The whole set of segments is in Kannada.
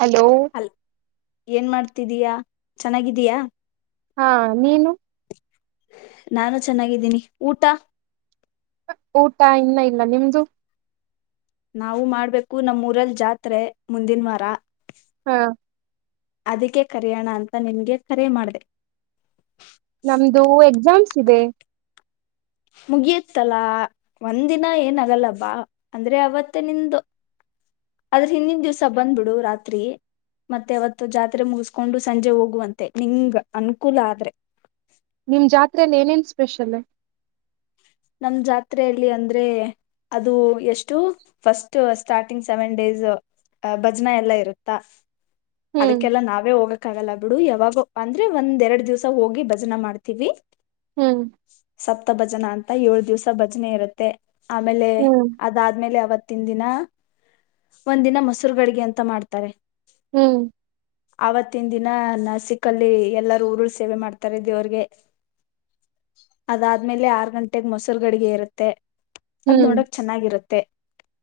ಹಲೋ ಅಲ್ ಏನ್ ಮಾಡ್ತಿದ್ದಿಯಾ ಚೆನ್ನಾಗಿದ್ದಿಯಾ. ಹಾ ನೀನು. ನಾನು ಚೆನ್ನಾಗಿದ್ದೀನಿ ಊಟಾ. ಊಟ ಇನ್ನ ಇಲ್ಲ ನಿಮ್ದು. ನಾವು ಮಾಡ್ಬೇಕು ನಮ್ಮ್ ಊರಲ್ಲಿ ಜಾತ್ರೆ ಮುಂದಿನ ವಾರ. ಹಾ ಅದಕ್ಕೆ ಕರಿಯೋಣ ಅಂತ ನಿನ್ಗೆ ಕರೆ ಮಾಡ್ದೆ. ನಮ್ದು ಎಕ್ಸಾಮ್ಸ್ ಇದೆ ಮುಗಿಯತ್ತಲ್ಲಾ ಒಂದಿನ ಏನ ಆಗಲ್ಲ ಬಾ ಅಂದ್ರೆ ಅವತ್ತೆ ನಿಂದು ಆದ್ರ ಹಿಂದಿನ ದಿವ್ಸ ಬಂದ್ಬಿಡು ರಾತ್ರಿ. ಮತ್ತೆ ಅವತ್ತು ಜಾತ್ರೆ ಮುಗಸ್ಕೊಂಡು ಸಂಜೆ ಹೋಗುವಂತೆ ನಿಂಗ್ ಅನುಕೂಲ ಆದ್ರೆ. ನಿಮ್ಮ್ ಜಾತ್ರೆಯಲ್ಲಿ ಏನೇನು ಸ್ಪೆಷಲ್ಲ. ನಮ್ಮ್ ಜಾತ್ರೆಯಲ್ಲಿ ಅಂದ್ರೆ ಅದು ಎಷ್ಟು ಫಸ್ಟ್ ಸ್ಟಾರ್ಟಿಂಗ್ ಸೆವೆನ್ ಡೇಸ್. ಅ ಭಜನಾ ಎಲ್ಲ ಇರುತ್ತಾ ಹ್ಮ್ ಅದಕ್ಕೆಲ್ಲಾ ನಾವೇ ಹೋಗ ಕ್ಕಾಗಲ್ಲ ಬಿಡು ಯಾವಾಗೋ ಅಂದ್ರೆ ಒಂದ್ ಎರಡ್ ದಿವ್ಸ ಹೋಗಿ ಭಜನಾ ಮಾಡ್ತೀವಿ. ಹ್ಮು ತ್ತ್ ಭಜನಾ ಅಂತ ಏಳ ದಿವ್ಸ ಭಜನೆ ಇರುತ್ತೆ ಆಮೇಲೆ ಹ್ಮ್ ಅದಾದ್ಮೇಲೆ ಅವತ್ತಿನ ದಿನ ಒಂದಿನ ಮೊಸೂರು ಗಡ್ಗೆ ಅಂತ ಮಾಡ್ತಾರೆ. ಹ್ಮು ಆವತ್ತಿನ ದಿನ ನಸಿಕಲ್ಲಿ ಎಲ್ಲಾರೂ ಊರುಳ ಸೇವೆ ಮಾಡ್ತಾರೆ ದೇವ್ರಗೆ. ಅದಾದ್ಮೇಲೆ ಆರ್ ಗ ಗಂಟೆಗ ಮೊಸರ್ ಗಡಿಗೆ ಇರುತ್ತೆ ಅದ್ ಹ್ಮ್ ನೋಡೋಕ್ ಚೆನ್ನಾಗಿರುತ್ತೆ.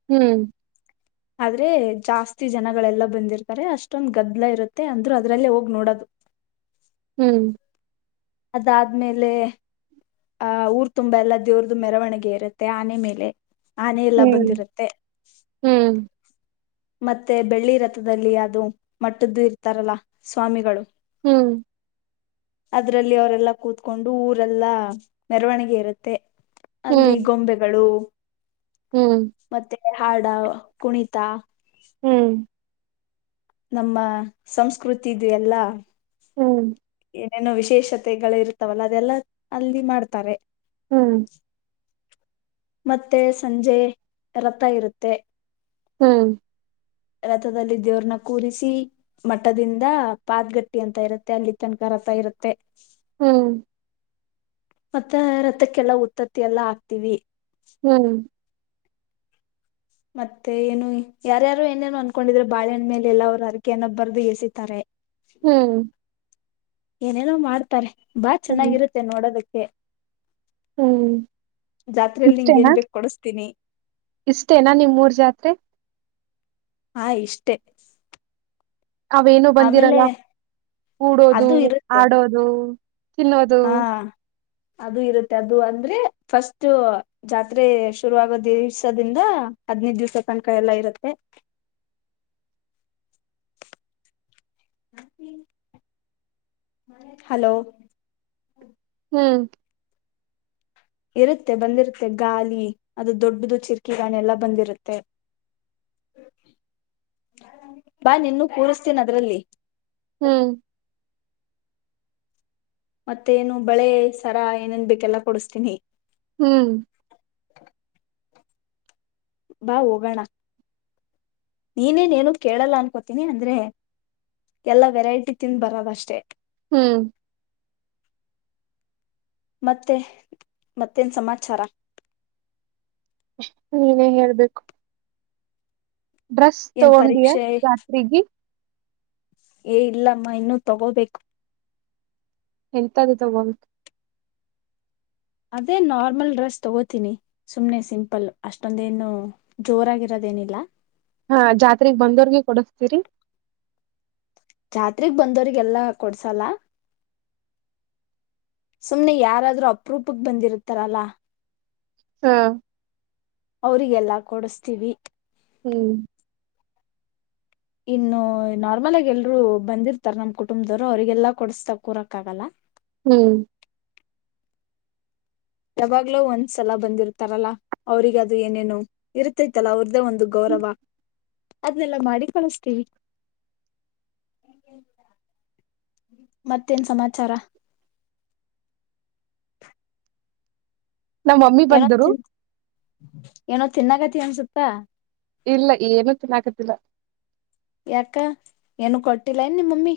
ಹ್ಮ್ ಆದ್ರೆ ಜಾಸ್ತಿ ಜನಗಳೆಲ್ಲ ಬಂದಿರ್ತಾರೆ ಅಷ್ಟೊಂದ್ ಗದ್ಲ ಇರುತ್ತೆ ಅಂದ್ರು ಅದ್ರಲ್ಲೇ ಹೋಗ್ ನೋಡೋದು. [inaudible] ಹ್ಮು ಅದಾದ್ಮೇಲೆ ಆ ಊರ್ ತುಂಬಾ ಎಲ್ಲ ದೇವ್ರ್ದು ಮೆರವಣಿಗೆ ಇರುತ್ತೆ ಆನೆ ಮೇಲೆ. ಆನೆ ಎಲ್ಲ ಬಂದಿರುತ್ತೆ. ಹ್ಮ್ ಮತ್ತೆ ಬೆಳ್ಳಿ ರಥದಲ್ಲಿ ಅದು ಮಟ್ಟದ್ದು ಇರ್ತಾರಲ್ಲ ಸ್ವಾಮಿಗಳು ಹ್ಮು ಅದ್ರಲ್ಲಿ ಅವರೆಲ್ಲಾ ಕೂತ್ಕೊಂಡು ಊರೆಲ್ಲಾ ಮೆರವಣಿಗೆ ಇರುತ್ತೆ. ಅಲ್ಲಿ ಹ್ಮ್ ಗೊಂಬೆಗಳು ಹ್ಮ್ ಮತ್ತೆ ಹಾಡ ಕುಣಿತ ಹ್ಮ್ ಹ್ಮ್ ನಮ್ಮ ಸಂಸ್ಕೃತಿಿದು ಎಲ್ಲಾ ಹ್ಮ್ ಏನೇನುೋ ವಿಶೇಷತೆಗಳು ಇರ್ತವಲ್ಲ ಅದೆಲ್ಲಾ ಅಲ್ಲಿ ಮಾಡ್ತಾರೆ ಹ್ಮ್ ಮತ್ತೆ ಸಂಜೆ ರಥ ಇರುತ್ತೆ ಹ್ಮ್ ರಥದಲ್ಲಿ ದೇವ್ರನ ಕೂರಿಸಿ ಮಠದಿಂದ ಪಾತ್ಗಟ್ಟಿ ಅಂತ ಇರುತ್ತೆ ಅಲ್ಲಿ ತನ್ಕಾರತ ಇರುತ್ತೆ ಮತ್ತ ರಥಕ್ಕೆಲ್ಲಾ ಉತ್ತತ್ತಿ ಎಲ್ಲ ಹಾಕ್ತಿೀವಿ ಹ್ಮ್ ಮತ್ತೆ ಏನು ಯಾರ್ಯಾರು ಏನೇನು ಅನ್ಕೊಂಡಿದ್ರೆ ಬಾಳೆ ಮೇಲೆ ಎಲ್ಲ ಅವ ಅರಕೆನ್ನೊಬ್ಬರ್ದು ಎಸಿತಾರೆ ಹ್ಮ್ ಏನೇನೋ ಮಾಡ್ತಾರೆ ಬಾ ಹ್ಮ್ ಹ್ಮ್ ಚೆನ್ನಾಗಿರುತ್ತೆ ನೋಡೋದಕ್ಕೆ ಹ್ಮ್ ಜಾತ್ರೆಯಲ್ಲಿ ನಿಂಗ ಇಷ್ಟೇನಾ ನ್ ಬೇು ಕೊಡಸ್ತೀನಿ ಇಷ್ಟೇನಾ ನಿಮ್ಮ್ೂರ್ ಜಾತ್ರೆ ಆ ಇಷ್ಟೆ ಅವೇನು ಬಂದಿರಲ್ಲ ಕೂಡೋದು ಅದು ಇರುತ್ತೆ ಆಡೋದು ತಿನ್ನೋದು ಹಾ ಅದು ಇರುತ್ತೆ ಅದು ಅಂದ್ರೆ ಫಸ್ಟ್ ಜಾತ್ರೆ ಶುರುವಾಗೋ ದಿವಸದಿಂದ ಹದ್ನೈದು ದಿವ್ಸ ತನಕ ಎಲ್ಲ ಇರುತ್ತೆ ಹಲೋ ಹ್ಮ್ ಇರುತ್ತೆ ಬಂದಿರುತ್ತೆ ಗಾಲಿ ಅದು ದೊಡ್ಡದು ಚಿರ್ಕಿಗಾಣೆ ಎಲ್ಲ ಬಂದಿರುತ್ತೆ ಬಾ ನಿನ್ನ ಕುರುಸ್ತೀನಿ ಅದರಲ್ಲಿ ಹ್ಮ್ ಮತ್ತೇನು ಬಳೆ ಸರಾ ಏನೇನ್ ಬೇಕೆಲ್ಲಾ ಕೊಡಸ್ತೀನಿ ಹ್ಮ್ ಬಾ ಹೋಗೋಣ ನೀನೇನೇನು ಕೇಳಲ್ಲ ಅನ್ಕೋತೀನಿ ಅಂದ್ರೆ ಎಲ್ಲ ವೆರೈಟಿ ತಿಿಂದ ಬರದ ಅಷ್ಟೇ ಹ್ಮ್ ಮತ್ತೆ ಮತ್ತೇನ್ ಸಮಾಚಾರ ನೀನೇ ಹೇಳ್ಬೇಕು ಡ್ರೆಸ್ ಏನ್ ತಗೊಂಡಿಯ ಪರೀಕ್ಷೆ ಜಾತ್ರೆಗೆ ಏ ಇಲ್ಲಮ್ಮ ಇನ್ನುೂ ತಗೋಬೇಕು ತದ ಬ [unintelligible] ಅದೇ ನಾರ್ಮಲ್ ಡ್ರೆಸ್ ತಗೋತೀನಿ ಸುಮ್ನೆ ಸಿಂಪಲ್ ಅಷ್ಟೊಂದೇನು ಜೋರಾಗಿರೋ ಏನೆಲ್ಲ ಹಾ ಜಾತ್ರೆಗ್ ಬಂದೋರ್ಗೆ ಕೊಡಸ್ತೀರಿ ರಾತ್ರಿಗ್ ಬಂದ್ರಿಗೆಲ್ಲಾ ಕೊಡ್ಸಲ್ಲ ಸುಮ್ಮ್ನೆ ಯಾರಾದ್ರೂ ಅಪ್ರೂಪಗೆ ಬಂದಿರುತ್ತಾರಲ್ಲ ಹಾ ಅವ್ರರಿಗೆಲ್ಲ ಕೊಡಸ್ತೀವಿ ಹ್ಮ್ ಇನ್ನು ನಾರ್ಮಲ್ ಆಗ ಎಲ್ರು ಬಂದಿರ್ತಾರ ನಮ್ ಕುಟುಂಬದವರು ಅವ್ರರಿಗೆಲ್ಲಾ ಕೊಡಸ್ತ ಕೂರಕ್ ಆಗಲ್ಲ ಹ್ಮ್ ಯಾವಾಗ್ಲೋ ಒಂದ್ಸಲ ಬಂದಿರ್ತಾರಲ್ಲಾ ಅವ್ರಿಗ ಅದು ಏನೇನು ಇರ್ತೈತ್ತಲ್ಲ ಅವ್ರದ್ದೇ ಒಂದು ಗೌರ ಅದಲ್ಲ ಮಾಡಿ ಕಳಸ್ತೀವಿ ಮತ್ತೇನ್ ಸಮಾಚಾರ ನಮ್ ಮಮ್ಮಿ ಏನೋ ಬಂದರು ತಿನ್ ಏನೋ ತಿನ್ನಾಗತಿ ಅನ್ಸುತ್ತ ಇಲ್ಲ ಏನು ತಿನ್ನಕತಿಲ್ಲ ಯಾಕ ಏನು ಕೊಟ್ಟಿಲ್ಲ ನಿಮ್ಮಮ್ಮಿ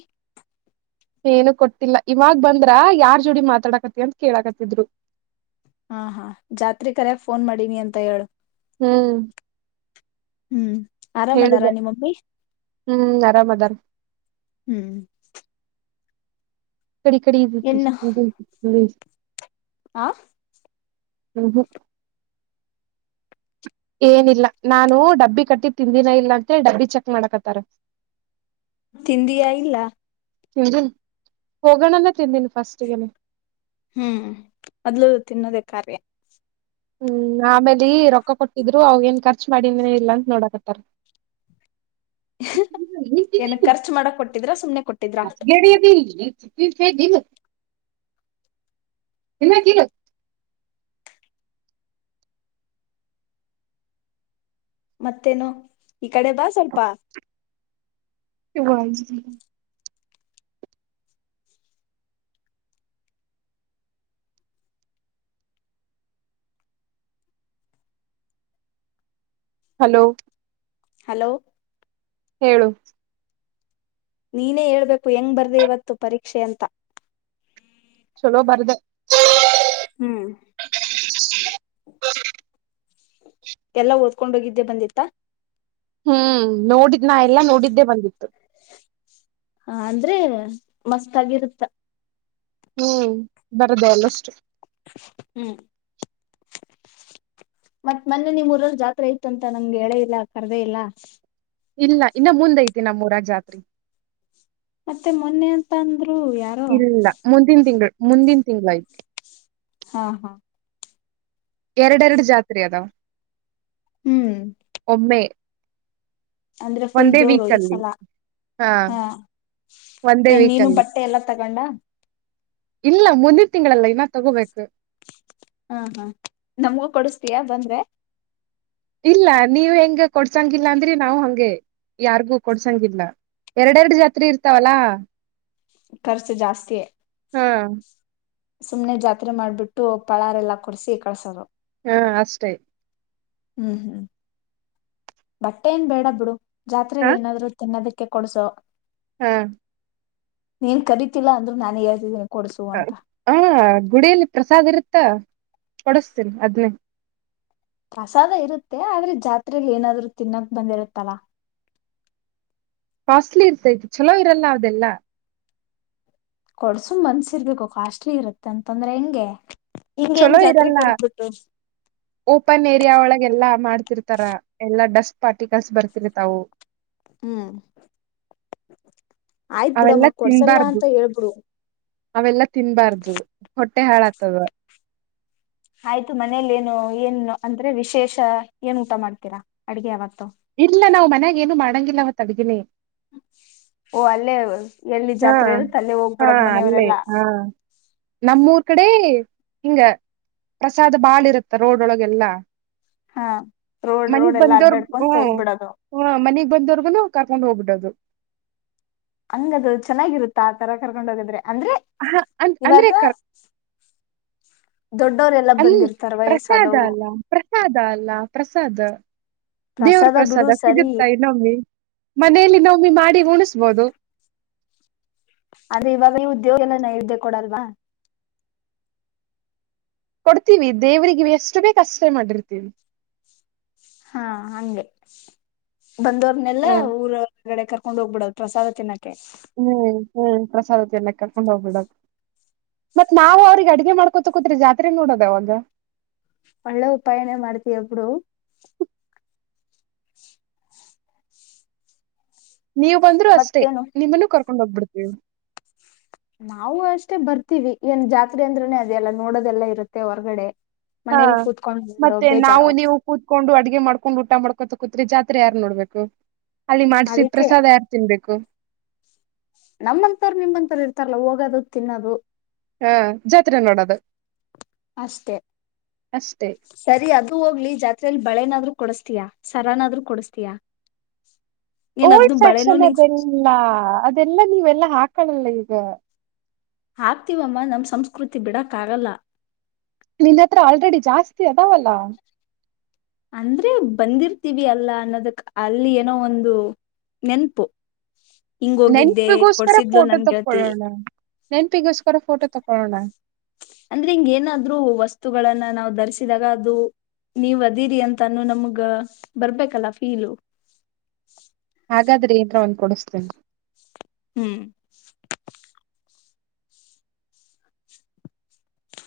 ಏನು ಕೊಟ್ಟಿಲ್ಲ ಇವಾಗ ಬಂದ್ರ ಯಾರ್ ಜೋಡಿ ಮಾತಾಡಕತಿ ಅಂತ ಕೇಳಕತ್ತಿದ್ರು ಹಾ ಹಾ ಜಾತ್ರೆ ಕರ್ಯಾಗ ಫೋನ್ ಮಾಡೀನಿ ಅಂತ ಹೇಳು ಹ್ಮ್ ಹ್ಮ್ ಆರಾಮ್ ಅದಾರ ಹೇಳಿದೆ ನಿಮ್ ಮಮ್ಮಿ ಹ್ಮ್ ಆರಾಮ್ ಅದಾರ ಹ್ಮ್ ಕಡೆ ಕಡೆ ಇದ ಏನ್ [unintelligible] ಆ ಹ್ಮ ಹ್ಮ ಏನಿಲ್ಲ ನಾನು ಡಬ್ಬಿ ಕಟ್ಟಿ ತಿಂದಿನ ಇಲ್ಲ ಅಂತೇಳಿ ಡಬ್ಬಿ ಚೆಕ್ ಮಾಡಕತ್ತಾರ ತಿಂದಿಯಾ ಇಲ್ಲ ಹನ್ ಹೋಗಣನ ತಿಂದೀನಿ ಫಸ್ಟ್ಗನೆ ಹ್ಮ್ ಮೊದ್ಲು ತಿನ್ನೋದೇ ಕಾರ್ಯ ಹ್ಮ್ ಆಮೇಲೆ ರೊಕ್ಕ ಕೊಟ್ಟಿದ್ರು ಅವ ಏನ್ ಖರ್ಚು ಮಾಡಿನೇ ಇಲ್ಲ ಅಂತ ನೋಡಕಟ್ಟಾರ [inaudible] ಏನ ಖರ್ಚು ಮಾಡಕ್ ಕೊಟ್ಟಿದ್ರ ಸುಮ್ನೆ ಕೊಟ್ಟಿದ್ರಾ ೇ ದಗ ನಿ ತಿಗ [unintelligible] ಮತ್ತೇನು ಈ ಕಡೆ ಬಾ ಸ್ವಲ್ಪ ವ [inaudible] ಹಲೋ ಹಲೋ ಹೇಳು ನೀನೇ ಹೇಳ್ಬೇಕು ಹೆಂಗ್ ಬರ್ದೆ ಇವತ್ತು ಪರೀಕ್ಷೆ ಅಂತ ಚಲೋ ಬರ್ದೇ ಹ್ಮ್ ಎಲ್ಲಾ ಓದ್ಕೊಂಡೋಗಿದ್ದೆ ಬಂದಿತ್ತ ಹ್ಮ್ ನೋಡಿದ್ ನಾ ಎಲ್ಲಾ ನೋಡಿದ್ದೇ ಬಂದಿತ್ತು ಹ ಅಂದ್ರೆ ಮಸ್ತ್ ಆಗಿರುತ್ತ ಹ್ಮ್ ಬರದೇ ಅಲ್ಲಷ್ಟು ಹ್ಮ್ ಮತ್ತ್ ಮೊನ್ನೆ ನಿಮ್ಮೂರರ್ ಜಾತ್ರೆ ಇತ್ ಅಂತ ನಂಗೆ ಎಳೇ ಇಲ್ಲ ಕರ್ದೇ ಇಲ್ಲ ಇಲ್ಲ ಇನ್ನ ಮುಂದ್ ಐತಿ ನಮ್ಮೂರ ಜಾತ್ರಿ ಮತ್ತೆ ಮೊನ್ನೆ ಅಂತ ಅಂದ್ರು ಯಾರೋ ಇಲ್ಲ ಮುಂದಿನ ತಿಂಗಳು ಮುಂದಿನ ತಿಂಗಳಾಯ್ತು ಹಾ ಹಾ ಎರಡೆರಡು ಜಾತ್ರೆ ಅದಾ ಹ್ಮ್ ಅಂದ್ರೆ ಫುಲ್ ಒಂದೇ ಜೋರು ವೀಕ್ ಈ ಅಲ್ಲಿ ಸಲ ಹಾ ಒಂದೇ ಏನ್ ವೀಕ್ ನೀನು ಅಲ್ಲಿ ಬಟ್ಟೆ ಎಲ್ಲಾ ತಗೊಂಡ ಇಲ್ಲ ಮುಂದಿನ ತಿಂಗಳಲ್ಲ ಇನ್ನ ತಗೋಬೇಕು ಹಾ ಹಾ ನಮ್ಗೂ ಕೊಡಸ್ತಯಾ ಬಂದ್ರೆ ಇಲ್ಲ ನೀವ್ ಹೆಂಗ ಕೊಡ್ಸಂಗಿಲ್ಲ ಅಂದ್ರೆ ನಾವ್ ಹಗೆ ಯಾರ್ಗೂ ಕೊಡ್ಸಂಗಿಲ್ಲ ಎರಡೆರಡು ಜಾತ್ರೆ ಇರ್ತಾವಲ್ಲಾ ಖರ್ಚು ಜಾಸ್ತಿ ಹಾ ಸುಮ್ನೆ ಜಾತ್ರೆ ಮಾಡ್ಬಿಟ್ಟು ಪಳಾರೆ ಎಲ್ಲಾ ಕೊಡಸಿ ಕಳ್ಸೋರು ಹಾ ಅಷ್ಟೇ ಹ್ಮ್ ಹ್ಮ್ ಬಟ್ಟೆ ಏನ್ ಬೇಡ ಬಿಡು ಜಾತ್ರೆೆಯಲ್ಲಿ ಏನಾದ್ರು ತಿನ್ನೋದಕ್ಕೆ ಕೊಡ್ಸೋ ಹ್ಮ ನೀನ್ ಕರಿತಿಲ್ಲಾ ಅಂದ್ರರು ನಾನನ್ ಹೇಳ್ತೀ ಹ ಗುಡಿಯಲ್ಲಿ ಪ್ರಸಾದ್ ಇರುತ್ತ ಕೊಡಸ್ತೀನಿ ಅದ್ನ್ನೇ ಪ್ರಸಾದ ಇರುತ್ತೆ ಆದ್ರೆ ಜಾತ್ರಲಿ ಏನಾದ್ರು ತಿನ್ನಕ್ ಬಂದಿರುತ್ತಲ್ಲ [unintelligible] ಕಾಸ್ಟ್ಲಿ ಇರ್ತೈತ ಚಲೋ ಇರಲ್ಲ ಅವದೆಲ್ಲ ಕೊಡ್ಸುಮ್ ಮನ್ಸಿರ್ಬೇಕು ಕಾಸ್ಟ್ಲಿ ಇರುತ್ತೆ ಅಂತಂದ್ರೆ ಹೆಂಗೆ ಹಿಂಗೇನ್ ಚಲೋ ಜಾತ್ರೆ ಇರಲ್ಲ ಕರ್ದಬಿಟ್ಟು ಓಪನ್ ಏರಿಯಾ ಒಳಗೆ ಎಲ್ಲಾ ಮಾಡ್ತಿರ್ತಾರ ಎಲ್ಲಾ ಡಸ್ಟ್ ಪಾಟಿ ಕಲ್ಸ್ ಬರ್ತೀರಿ ತಾವು ಹ್ಮ್ ಆಯ್ತ್ ಅವೆಲ್ಲಾ ಬಿಡಮ್ಮಕ್ ಕೊಡ್ಸಲ್ಲ ತಿನ್ಬಾರ್ದು ಅಂತ ಹೇಳ್ಬಿಡು ಅವೆಲ್ಲಾ ತಿನ್ಬಾರ್ದು ಹೊಟ್ಟೆ ಹಾಳ ಆತದ ಆಯ್ತು ಮನೇಲಿ ಏನು ಏನು ಅಂದ್ರೆ ವಿಶೇಷ ಏನ್ ಊಟ ಮಾಡ್ತೀರಾ ಅಡ್ಗೆ ಯಾವಾಗ ಇಲ್ಲ ನಾವ್ ಮನ್ಯಾಗ ಏನು ಮಾಡಂಗಿಲ್ಲ ಅವತ್ತಡಗಿನಿ ಓ ಅಲ್ಲೇ ಎಲ್ಲಿ ಹಾ ಜಾತ್ರೆ ಇರುತ್ತೆ ಅಲ್ಲೇ ಹಾ ಹೋಗ್ಬಿಡದ್ ಅಲ್ಲೇ ಮನೆಯವರೆಲ್ಲಾ ಹಾ ನಮ್ಮೂರ್ ಕಡೆ ಹಿಂಗ ಪ್ರಸಾದ ಬಾಳ ಇರುತ್ತ ರೋಡ್ಳಗೆಲ್ಲಾ [unintelligible] ರೋಡ್ ಮನಗ್ ರೋಡ್ ಎಲ್ಲಾ ಬಂದೋರ್ಗ್ ಅಡ್ಡಾಡ್ಕೊಂತ ಹ ಹೋಗ್ಬಿಡೋದು ಹ ಮನಗ್ ಬಂದೋರ್ಗುನು ಕರ್ಕೊಂಡ್ ಹೋಗ್ಬಡ ಹ [unintelligible] ಅದು ಚೆನ್ನಾಗಿರುತ್ತಾ ತರ ಕರ್ಕೊಂಡ ಹೋಗಿದ್ರೆ ಅಂದ್ರೆ ಹ ಅಂದ್ ಇವಾಗ [unintelligible] ಅಲ್ಲಿ ಬಂದಿರ್ತಾರ ಪ್ರಸಾದ ವಯಸ್ಸಾದವ್ರು ಅಲ್ಲ ಪ್ರಸಾದ ಅಲ್ಲ ಪ್ರಸಾದ ದೇವ್ರ ಬಿಡು ಪ್ರಸಾದ ಸರಿ ಸಿಗುತ್ತಾ ಇ ನೋಗೆ ಮನೇೆಯಲ್ಲಿ ನಮ್ಮಿ ಮಾಡಿ ಉಣಿಸಬೋದು ಅದೆ ಇವಾಗ ದೇವಿಗೆ ಎಲ್ಲ ನೈದೆ ಕೊಡಲ್ವಾ ಕೊಡ್ತೀವಿ ದೇವ್ರರಿಗೆ ಎಷ್ಟು ಬೇಕ ಅಸರ ಮಾಡಿರ್ತೀವಿ ಹಾ ಹಂಗೆ ಬಂದವರ್ನೆೆಲ್ಲಾ ಹ್ಮ್ ಊರ ಒರಗಡೆ ಕರ್ಕ ಕೊಂಡ್ ಹೋಗ್ಬಿಡ್ದ ಪ್ರಸಾದ ತಿನ್ನಕ್ಕೆ ಹ್ಮ್ ಹ್ಮ್ ಪ್ರಸಾದದ ಎನಕ್ಕ ಸಂಭವ ಕೂಡ ಮತ್ ನಾವು ಅವ್ರಿಗೆ ಅಡ್ಗೆ ಮಾಡ್ಕೊತ ಕೂತ್ ಜಾತ್ರೆ ನೋಡೋದ ಅವಾಗ ಒಳ್ಳೆ ಉಪಾಯನೇ ಮಾಡ್ತೀಯಾ ಬಿಡೋ [unintelligible] ನೀವು ಬಂದ್ರರು ಅಷ್ಟೇ ಮತ್ತೇನು ನಿಮ್ಮನ್ನು ಕರ್ಕೊಂಡ ಹೋಗ್ಬಿಡ್ತೀವಿ ನಾವವು ಅಷ್ಟೇ ಬರ್ತೀವಿ ಏನ್ ಜಾತ್ರೆ ಅಂದ್ರನೆ ಅದೆಲ್ಲ ನೋಡೋದೆಲ್ಲ ಇರುತ್ತೆ ಹೊರಗಡೆ ಹಾ ಮತ್ತೆ ನಾವು ನೀವು ಕೂತ್ಕೊಂಡು ಅಡ್ಗೆ ಮಾಡ್ಕೊಂಡು ಊಟ ಮಾಡ್ಕೊತ ಕುೂತ್ ಜಾತ್ರೆ ಯಾರ್ ನೋಡ್ಬೇಕು ಅಲ್ಲಿ ಮಾಡ್ಸಿ ಪ್ರಸಾದ ಯಾರ್ ತಿನ್ಬೇಕು ನಮ್ಮಂತರು ನಿಮಂತವರು ಇರ್ತಾರಲ್ಲ ಹೋಗದು ತಿನ್ನದು ಹಾ ಜಾತ್ರ ನೋಡೋದು ಅಷ್ಟೇ ಅಷ್ಟೇ ಸರಿ ಅದು ಹೋಗ್ಲಿ ಜಾತ್ರೆಯಲ್ಲಿ ಬಳೆ ನಾದ್ರು ಕೊಡಸ್ತಯಾ ಸರಾನಾದ್ರರು ಕೊಡಸ್ತಯಾ ಓಲ್ಡ್ ಫ್ಯಾಶನ್ ಅದೆಲ್ಲ ಅದೆಲ್ಲಾ ನೀವೆಲ್ಲಾ ಹಾಕಳಲ್ಲ ಈಗ ಆಗ್ತವಮ್ಮ ನಮ್ ಸಂಸ್ಕೃತಿ ಬಿಡಕ್ಕಾಗಲ್ಲ ನಿನ್ ಹತ್ರ ಆಲ್ರೆಡಿ ಜಾಸ್ತಿ ಅದಾವಲ್ಲ ಅಂದ್ರೆ ಬಂದಿರ್ತೀವಿ ಅಲ್ಲ ಅನ್ನೋದಕ್ ಅಲ್ಲಿ ಏನೋ ಒಂದು ನೆನಪು ನೆನ್ಪಿಗೋಸ್ಕರ ಫೋಟೋ ನನ್ ಗೆಳತಿ ತಕ್ಕೊೊಳ್ಳೋಣ ನೆನ್ಪಿಗೋಸ್ಕರ ಫೋಟೋ ತಕೊಳ್ಳೋಣ ಅಂದ್ರೆ ಹಿಂಗ ಏನಾದ್ರು ವಸ್ತುಗಳನ್ನ ನಾವು ಧರಿಸಿದಾಗ ಅದು ನೀವ ಅದಿರಿ ಅಂತಾನೂ ನಮಗ ಬರ್ಬೇಕಲ್ಲ ಫೀಲು ಹಾಗಾದ್ರೆ ಏಂದ್ರ ಒಂದ್ ಕೊಡಸ್ತೇನೆ ಹ್ಮ್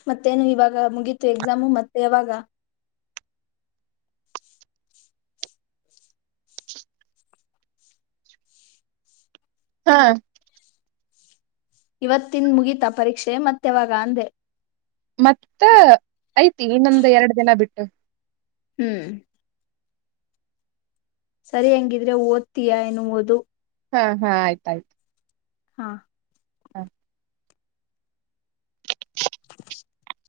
ಮತ್ತೇನು ಇವಾಗ ಮುಗೀತು ಎಕ್ಸಾಮು ಮತ್ತೆ ಯಾವಾಗ ಹಾ ಇವತ್ತಿನ ಮುಗೀತ ಪರೀಕ್ಷೆ ಮತ್ತೆವಾಗ ಅಂದೆ ಮತ್ತೆ ಐತಿ ಇನ್ನೊಂದು ಎರಡು ದಿನ ಬಿಟ್ಟು ಹ್ಮ್ ಸರಿ ಹಂಗಿದ್ರೆ ಓದ್ತೀಯಾ ಎನ್ನುವುದು ಹಾ ಹಾ ಆಯ್ತ ಆಯ್ತು ಹಾ ಹ್ಮ [unintelligible]